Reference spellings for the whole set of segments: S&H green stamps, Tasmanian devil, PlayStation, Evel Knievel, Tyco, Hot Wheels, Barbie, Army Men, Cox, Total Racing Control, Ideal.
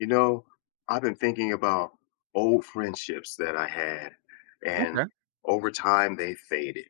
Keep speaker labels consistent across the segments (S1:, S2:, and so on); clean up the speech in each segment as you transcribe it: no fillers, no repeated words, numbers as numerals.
S1: You know, I've been thinking about old friendships that I had, and
S2: Okay.
S1: over time they faded.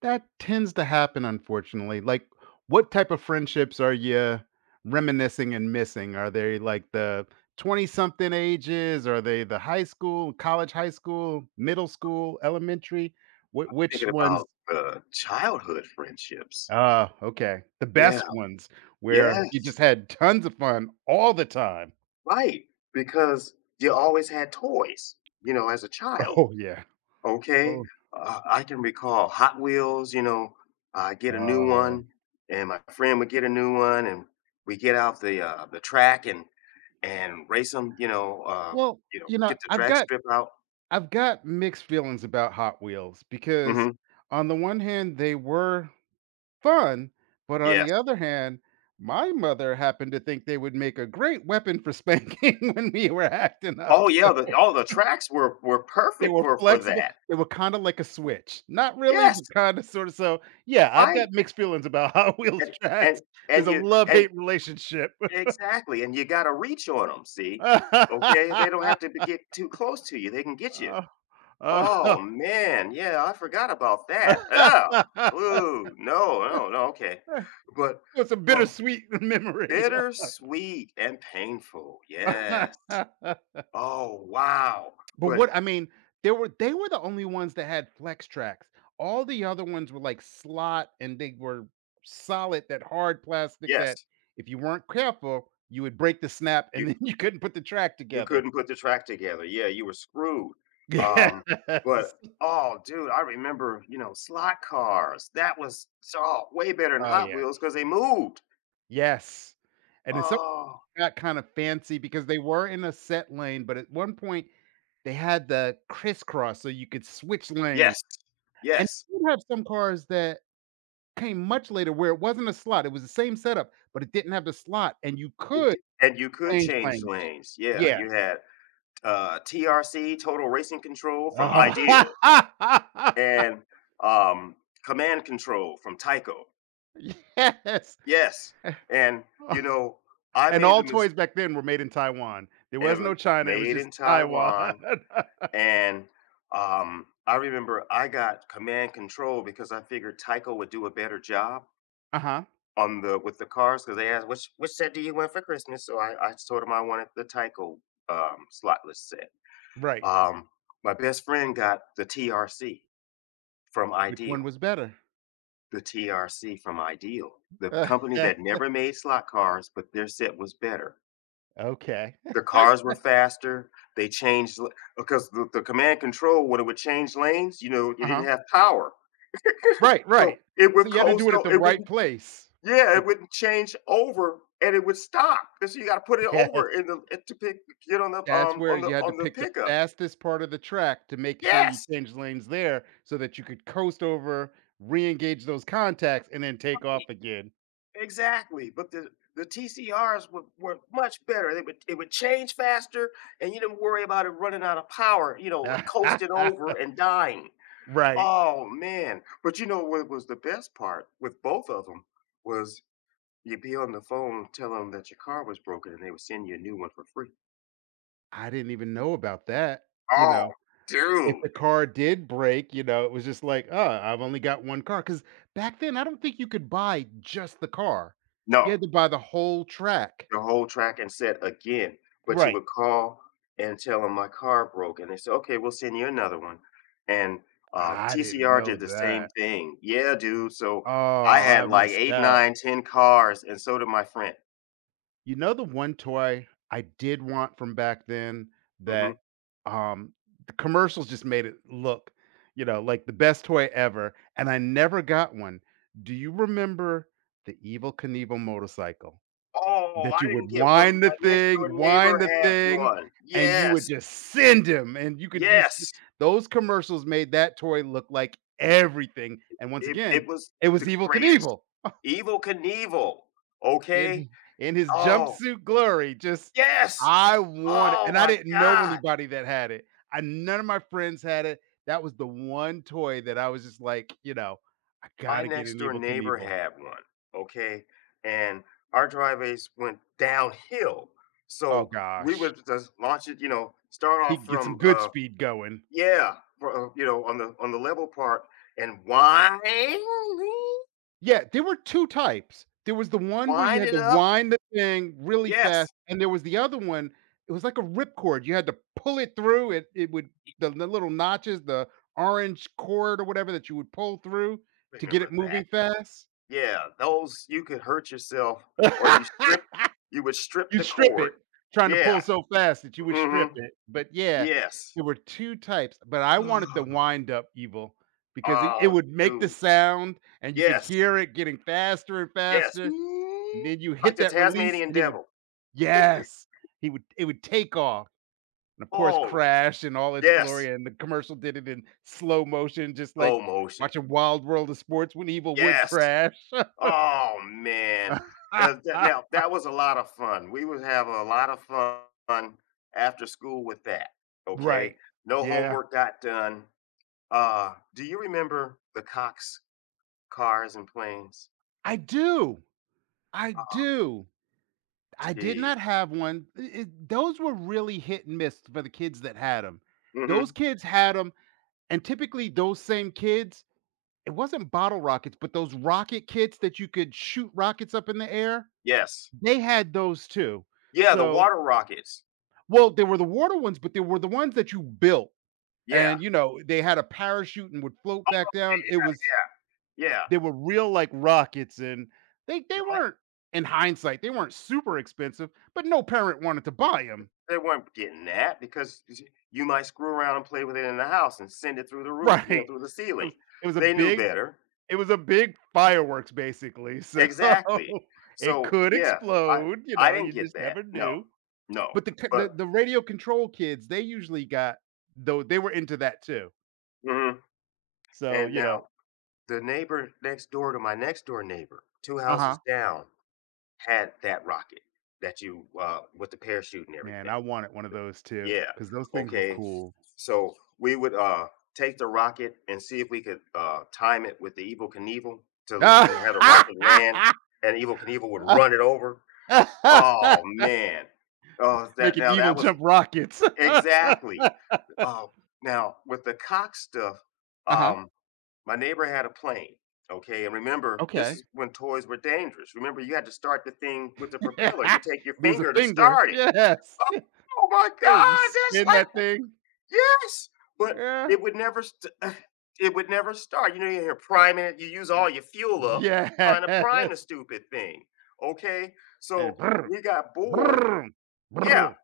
S2: That tends to happen, unfortunately. Like, what type of friendships are you reminiscing and missing? Are they like the 20 something ages? Are they the high school, college, high school, middle school, elementary?
S1: Thinking
S2: Which ones?
S1: about childhood friendships.
S2: Ah, okay. The
S1: Yeah,
S2: best ones where you
S1: yes,
S2: just had tons of fun all the time.
S1: right. Because you always had toys, as a child.
S2: Oh, yeah.
S1: Okay.
S2: Oh,
S1: I can recall Hot Wheels, I get a new
S2: uh,
S1: one, and my friend would get a new one, and we get out the the track and race them,
S2: well, you know,
S1: get the
S2: I've
S1: drag
S2: got.
S1: strip out.
S2: I've got mixed feelings about Hot Wheels because
S1: Mhm.
S2: on the one hand, they were fun, but on the
S1: Yes.
S2: other hand, my mother happened to think they would make a great weapon for spanking when we were acting up,
S1: Oh, yeah, the
S2: so
S1: all the tracks were
S2: they
S1: perfect
S2: were
S1: for
S2: flexible,
S1: that.
S2: they were kinda like a switch. Not really,
S1: Yes,
S2: but kinda sorta so, yeah, I've got
S1: right,
S2: mixed feelings about Hot Wheels
S1: and and
S2: tracks.
S1: and
S2: There's a
S1: you and
S2: love-hate relationship.
S1: exactly, and you got to reach on them. See? Okay, they don't have to be get too close to you, they can get you.
S2: Oh, oh.
S1: Oh, man, yeah, I forgot about that. Ah. Ooh, no, no, no, okay. But,
S2: It's a
S1: well,
S2: bittersweet memory.
S1: bittersweet and painful, yes. Oh, wow,
S2: But
S1: but
S2: what I mean, there were they were the only ones that had flex tracks. All the other ones were like slot and they were solid, that hard plastic that
S1: yes.
S2: if you weren't careful, you would break the snap and
S1: you
S2: then you couldn't put the track
S1: You
S2: together.
S1: couldn't put the track together. Yeah, you were screwed. Um,
S2: Yes.
S1: but oh, dude, I remember, slot cars. That was so way better than
S2: Oh
S1: Hot
S2: yeah.
S1: Wheels because they moved.
S2: Yes. And then something
S1: Oh,
S2: got kind of fancy because they were in a set lane, but at one point they had the crisscross so you could switch lane.
S1: yes,
S2: And
S1: yes.
S2: you have some cars that came much later where it wasn't a slot, it was the same setup, but it didn't have the slot, and you
S1: It,
S2: could
S1: d- and you could
S2: change
S1: change
S2: lanes.
S1: lanes. Yeah,
S2: Yeah.
S1: you had TRC, Total Racing Control from Ideal,
S2: Ah.
S1: and um, Command Control from Tyco.
S2: Yes.
S1: Yes, and you
S2: Ah.
S1: know, I
S2: And
S1: made
S2: all
S1: the
S2: toys back then were made in Taiwan. There was no
S1: mistake.
S2: China, it was
S1: Made
S2: just
S1: in
S2: Taiwan.
S1: Taiwan. And I remember I got command control because I figured Tyco would do a better job
S2: Uh-huh.
S1: on the with the cars because they asked which set do you want for Christmas. So I told them I wanted the Tyco slotless set.
S2: Right.
S1: Um, my best friend got the TRC from
S2: Which one
S1: Ideal,
S2: was better?
S1: the TRC from Ideal, the
S2: Uh,
S1: company
S2: eh,
S1: that never made slot cars, but their set was better.
S2: Okay.
S1: The cars were faster. They changed l- because the command control, when it would change lanes, it didn't
S2: Uh-huh.
S1: have power.
S2: Right,
S1: So
S2: right.
S1: it
S2: So
S1: would
S2: you had to
S1: coast
S2: do it at
S1: o
S2: the
S1: it
S2: right
S1: wouldn't,
S2: place.
S1: yeah,
S2: Like
S1: it wouldn't change over and it would stop, 'cause you gotta put it
S2: yes.
S1: over to pick get on the,
S2: That's
S1: um,
S2: where
S1: on the
S2: you had to
S1: on the
S2: pick the
S1: pickup.
S2: fastest part of the track to make sure you
S1: Yes,
S2: change lanes there so that you could coast over, re-engage those contacts, and then take
S1: right,
S2: off again.
S1: exactly, but the TCRs were much better, they would it would change faster, and you didn't worry about it running out of power, coasting over and dying.
S2: Right.
S1: Oh, man, but you know what was the best part with both of them was you'd be on the phone telling 'em that your car was broken, and they would send you a new one for free.
S2: I didn't even know about that, you
S1: Oh,
S2: know? If
S1: dude.
S2: the car did break, you know, it was just like, "Oh, I've only got 1 car." Because back then, I don't think you could buy just the car. You
S1: No,
S2: had to buy the whole track.
S1: the whole track and set again, but you
S2: Right.
S1: would call and tell them my car broke, and they said, "Okay, we'll send you another one." And,
S2: I didn't
S1: TCR
S2: know
S1: did the same
S2: that.
S1: thing. Yeah, dude, so
S2: Oh,
S1: I
S2: I
S1: had like
S2: missed
S1: 8,
S2: out.
S1: nine, 10 cars, and so did my friend.
S2: You know the one toy I did want from back then that,
S1: Mhm.
S2: um, the commercials just made it look, you know, like the best toy ever, and I never got one. Do you remember the Evil Knievel motorcycle
S1: "Oh,
S2: that
S1: I
S2: you
S1: didn't
S2: would
S1: get one, my next-door neighbor
S2: wind the
S1: had
S2: thing,
S1: one."
S2: and you would
S1: Yes,
S2: just send him, and you could just
S1: yes,
S2: those commercials made that toy look like everything, and once
S1: it
S2: again,
S1: it was
S2: it
S1: the
S2: was Evil
S1: greatest.
S2: Knievel.
S1: Evel Knievel,
S2: In
S1: okay?
S2: he in his
S1: Oh.
S2: jumpsuit glory, just
S1: Yes!
S2: I wanted,
S1: Oh
S2: and I
S1: my
S2: didn't know
S1: God!
S2: anybody that had it. I None of my friends had it. That was the one toy that I was just like, you know, "I
S1: My
S2: gotta get
S1: next
S2: an
S1: door
S2: Evel
S1: neighbor
S2: Knievel."
S1: had one, okay, and our driveways went downhill,
S2: Oh
S1: so we
S2: gosh.
S1: would just launch it, start
S2: He
S1: off
S2: could get
S1: from,
S2: some good speed going.
S1: yeah, fro you know, on the level part and wind
S2: Yeah, there were 2 types. There was the one where you
S1: wind
S2: had
S1: it
S2: to
S1: up.
S2: wind the thing really fast,
S1: Yes,
S2: and there was the other one, it was like a ripcord, you had to pull it through, it would the little notches, the orange cord or whatever that you would pull through to get
S1: remember
S2: it
S1: that.
S2: moving fast.
S1: Yeah, those you could hurt yourself or you strip you would strip
S2: You
S1: the
S2: strip
S1: cord.
S2: it, trying to
S1: Yeah,
S2: pull so fast that you would strip
S1: mhm,
S2: it, but yeah,
S1: yes.
S2: there were 2 types, but I wanted the wind up evil because it
S1: Oh,
S2: would make the
S1: dude.
S2: sound, and you could
S1: Yes,
S2: hear it getting faster and
S1: yes.
S2: faster,
S1: Mm,
S2: and then you
S1: Like
S2: hit
S1: the
S2: that release
S1: Tasmanian
S2: and it would
S1: Devil.
S2: yes, he would it would take off. And of course,
S1: Oh,
S2: crash in all its
S1: yes.
S2: glory, and the commercial did it in slow motion, just like
S1: Slow motion.
S2: watching Wild World of Sports when Evil would
S1: Yes.
S2: crash.
S1: Oh, man. Uh, that, now, that was a lot of fun. We would have a lot of fun after school with that. Okay.
S2: Right.
S1: No
S2: Yeah.
S1: homework got done. Do you remember the Cox cars and planes?
S2: I do. I
S1: Oh,
S2: do. I did
S1: jeez.
S2: not have one. I Those were really hit and miss for the kids that had them.
S1: Hmm.
S2: Those kids had them, and typically those same kids it wasn't bottle rockets, but those rocket kits that you could shoot rockets up in the air,
S1: Yes.
S2: they had those too.
S1: Yeah, the
S2: So
S1: water rockets.
S2: well, there were the water ones, but there were the ones that you built.
S1: Yeah,
S2: And, you know, they had a parachute and would float back down. It was
S1: yeah, yeah.
S2: they were real like rockets and they
S1: Yeah,
S2: weren't in hindsight, they weren't super expensive, but no parent wanted to buy them.
S1: they weren't getting that because y you might screw around and play with it in the house and send it through the roof,
S2: Right.
S1: through the
S2: It
S1: ceiling.
S2: was it was a
S1: They knew
S2: big
S1: better.
S2: it was a big fireworks basically. So
S1: Exactly.
S2: it
S1: So,
S2: could
S1: yeah, I
S2: explode, you
S1: I
S2: know,
S1: didn't
S2: you
S1: get
S2: just never
S1: that. No.
S2: knew.
S1: No.
S2: But
S1: But
S2: the radio control kids, they usually got though they were into that too.
S1: mhm,
S2: So,
S1: and
S2: you
S1: now
S2: know
S1: the neighbor next door to my next door neighbor, 2 houses
S2: Uh-huh.
S1: down, had that rocket that you, with the parachute and
S2: Man,
S1: everything.
S2: I wanted one of those too
S1: Yeah.
S2: because those things were
S1: Okay.
S2: cool.
S1: So we would take the rocket and see if we could time it with the Evil Knievel to have the rocket land and Evil Knievel would run it over. Oh, man. Oh, that,
S2: Making
S1: now,
S2: evil
S1: that was
S2: jump rockets.
S1: exactly. Uh Now with the Cox stuff,
S2: Uh-huh.
S1: um my neighbor had a plane. Okay, and remember, this
S2: Okay.
S1: is when toys were dangerous. Remember, you had to start the thing with the propeller. You take your
S2: Lose a
S1: finger to
S2: finger.
S1: start it.
S2: Yes.
S1: Oh my
S2: Yeah, you
S1: God, that's
S2: spin
S1: like.
S2: that thing.
S1: Yes, but
S2: Yeah.
S1: it would never st it would never start. You know, you're priming it, you use all your fuel up trying to prime the
S2: Yes.
S1: stupid thing, okay?
S2: And
S1: So, we got bored.
S2: brr,
S1: Yeah,
S2: brr.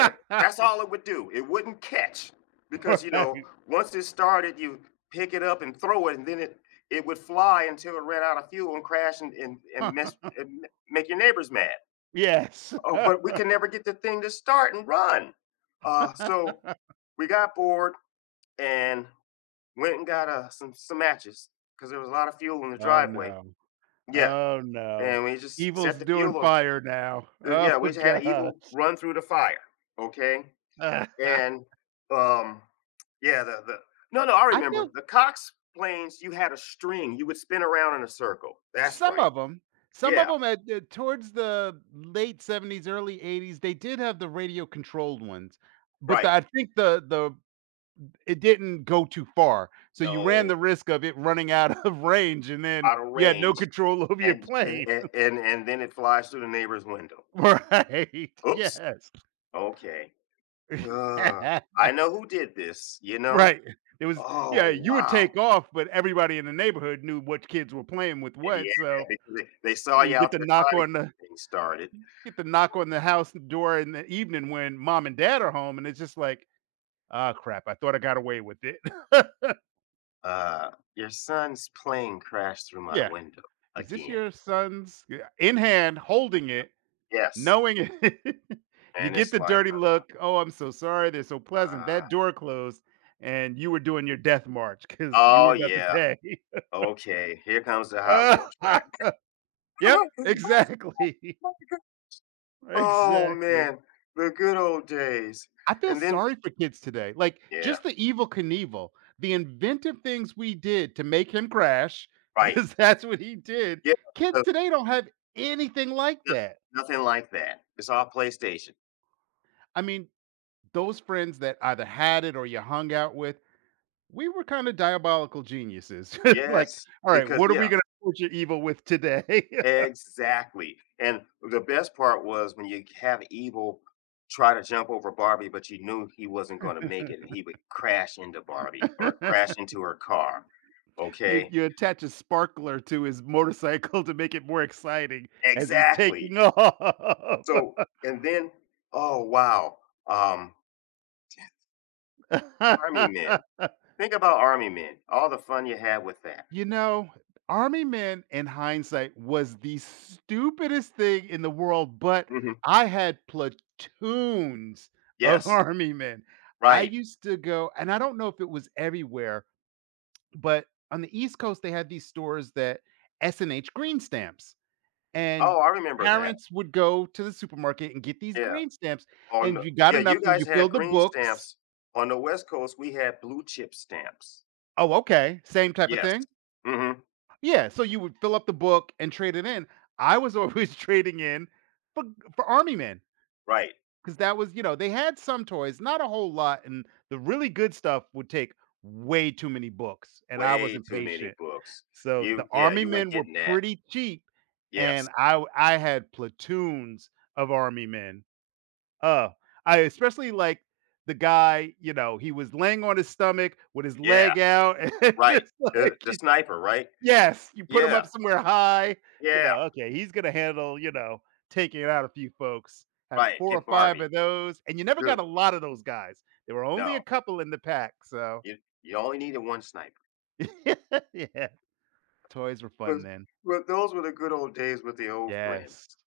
S1: uh, that's all it would do. It wouldn't catch because,
S2: Right.
S1: once it started, you pick it up and throw it, and then it would fly until it ran out of fuel and crash and mess and make your neighbors mad.
S2: Yes.
S1: Oh, but we can never get the thing to start and run. Uh, so we got bored and went and got, some matches because there was a lot of fuel in the
S2: Oh,
S1: driveway.
S2: no.
S1: Yeah,
S2: Oh, no.
S1: and we just set
S2: Evil's
S1: the
S2: doing
S1: fuel on
S2: fire now.
S1: f
S2: Oh,
S1: yeah, we just had
S2: god.
S1: Evil run through the fire, okay?
S2: I
S1: And, um, yeah, the no, no, I remember.
S2: feel
S1: The Cox planes, you had a string, you would spin around in a circle. That's
S2: some
S1: right.
S2: of them. Some of
S1: Yeah,
S2: them at the towards the late '70s, early '80s, they did have the radio-controlled ones, but the
S1: right.
S2: I think the it didn't go too far, so you ran
S1: No,
S2: the risk of it running out of range, and then
S1: out of
S2: you had no
S1: range,
S2: control over your
S1: and and
S2: plane.
S1: and and then it flies through the neighbor's window.
S2: Right.
S1: Oops.
S2: Yes.
S1: Okay. Ugh. I know who did this, you know?
S2: Right. It was
S1: Oh,
S2: yeah, you would
S1: wow.
S2: take off, but everybody in the neighborhood knew what kids were playing with
S1: And
S2: what,
S1: yeah,
S2: so
S1: because they saw
S2: you
S1: you out
S2: get the
S1: there
S2: knock
S1: trying to
S2: on
S1: get
S2: the
S1: the thing started.
S2: get the knock on the house door in the evening when mom and dad are home, and it's just like, "Ah, crap, I thought I got away with it."
S1: "Your son's plane crashed through my
S2: Yeah.
S1: window
S2: "Is this
S1: again."
S2: your son's?" Yeah, in hand, holding it,
S1: Yes,
S2: knowing it. You
S1: and
S2: get
S1: it's
S2: the
S1: like,
S2: dirty look, "Oh, I'm so sorry, they're so pleasant." That
S1: uh,
S2: door closed, and you were doing your death march because you were
S1: "Oh,
S2: about to
S1: yeah.
S2: pay.
S1: Okay, here comes the Hot
S2: Uh,
S1: Wheel track."
S2: Yep, exactly.
S1: Oh Oh,
S2: Exactly.
S1: man, the good old days.
S2: I feel
S1: And then.
S2: sorry for kids today. Like,
S1: Yeah,
S2: just the evil Knievel, the inventive things we did to make him crash,
S1: right.
S2: because that's what he did.
S1: Yeah,
S2: Kids
S1: because
S2: today don't have anything like
S1: no
S2: that.
S1: nothing like that. It's all PlayStation.
S2: I mean, those friends that either had it or you hung out with, we were kinda diabolical geniuses. Like,
S1: Yes,
S2: "Alright,
S1: because,
S2: what are
S1: yeah,
S2: we gonna torture evil with today?"
S1: exactly, and the best part was when you have Evil try to jump over Barbie, but you knew he wasn't gonna make it, and he would crash into Barbie or crash into her car,
S2: You
S1: okay?
S2: you attach a sparkler to his motorcycle to make it more exciting as he's
S1: Exactly.
S2: taking off.
S1: So and then oh, wow, um, Army Men. Think about Army Men, all the fun you had with that.
S2: You know, Army Men, in hindsight, was the stupidest thing in the world, but
S1: Mhm.
S2: I had platoons of
S1: Yes,
S2: Army Men. I
S1: right.
S2: used to go and I don't know if it was everywhere, but on the East Coast, they had these stores that S&H green stamps. And
S1: Oh, I remember that.
S2: parents would go to the supermarket and get these
S1: Yeah,
S2: green stamps,
S1: on
S2: and
S1: the
S2: you got
S1: yeah,
S2: enough
S1: you
S2: and
S1: guys
S2: you
S1: had
S2: filled the
S1: green
S2: books.
S1: stamps. On the West Coast, we had Blue Chip Stamps.
S2: Oh, okay, same type of
S1: Yes.
S2: thing?
S1: Mhm.
S2: Yeah, so you would fill up the book and trade it in. I was always trading in for for Army Men
S1: Right.
S2: because that was you know, they had some toys, not a whole lot, and the really good stuff would take way too many books, and I was
S1: Way too many
S2: impatient.
S1: books.
S2: So, the
S1: You Yeah,
S2: Army
S1: you weren't
S2: Men were
S1: getting that.
S2: pretty cheap,
S1: Yes.
S2: and I had platoons of Army Men. Oh, I especially like the guy, you know, he was laying on his stomach with his
S1: Yeah,
S2: leg out and
S1: right.
S2: just
S1: The
S2: like
S1: the
S2: y
S1: sniper, right?
S2: yes, you put him
S1: Yeah,
S2: up somewhere high, you
S1: yeah,
S2: know, okay, he's gonna handle, you know, taking out a few folks. Have
S1: right,
S2: 4
S1: get
S2: or 5
S1: Barbie.
S2: of those, and you never
S1: Good.
S2: got a lot of those guys. There were only a
S1: No,
S2: couple in the pack, so
S1: you only needed one sniper.
S2: yeah. Toys were
S1: But
S2: fun then.
S1: but those were the good old days with the old
S2: Yes.
S1: friends.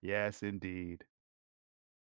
S2: Yes, indeed.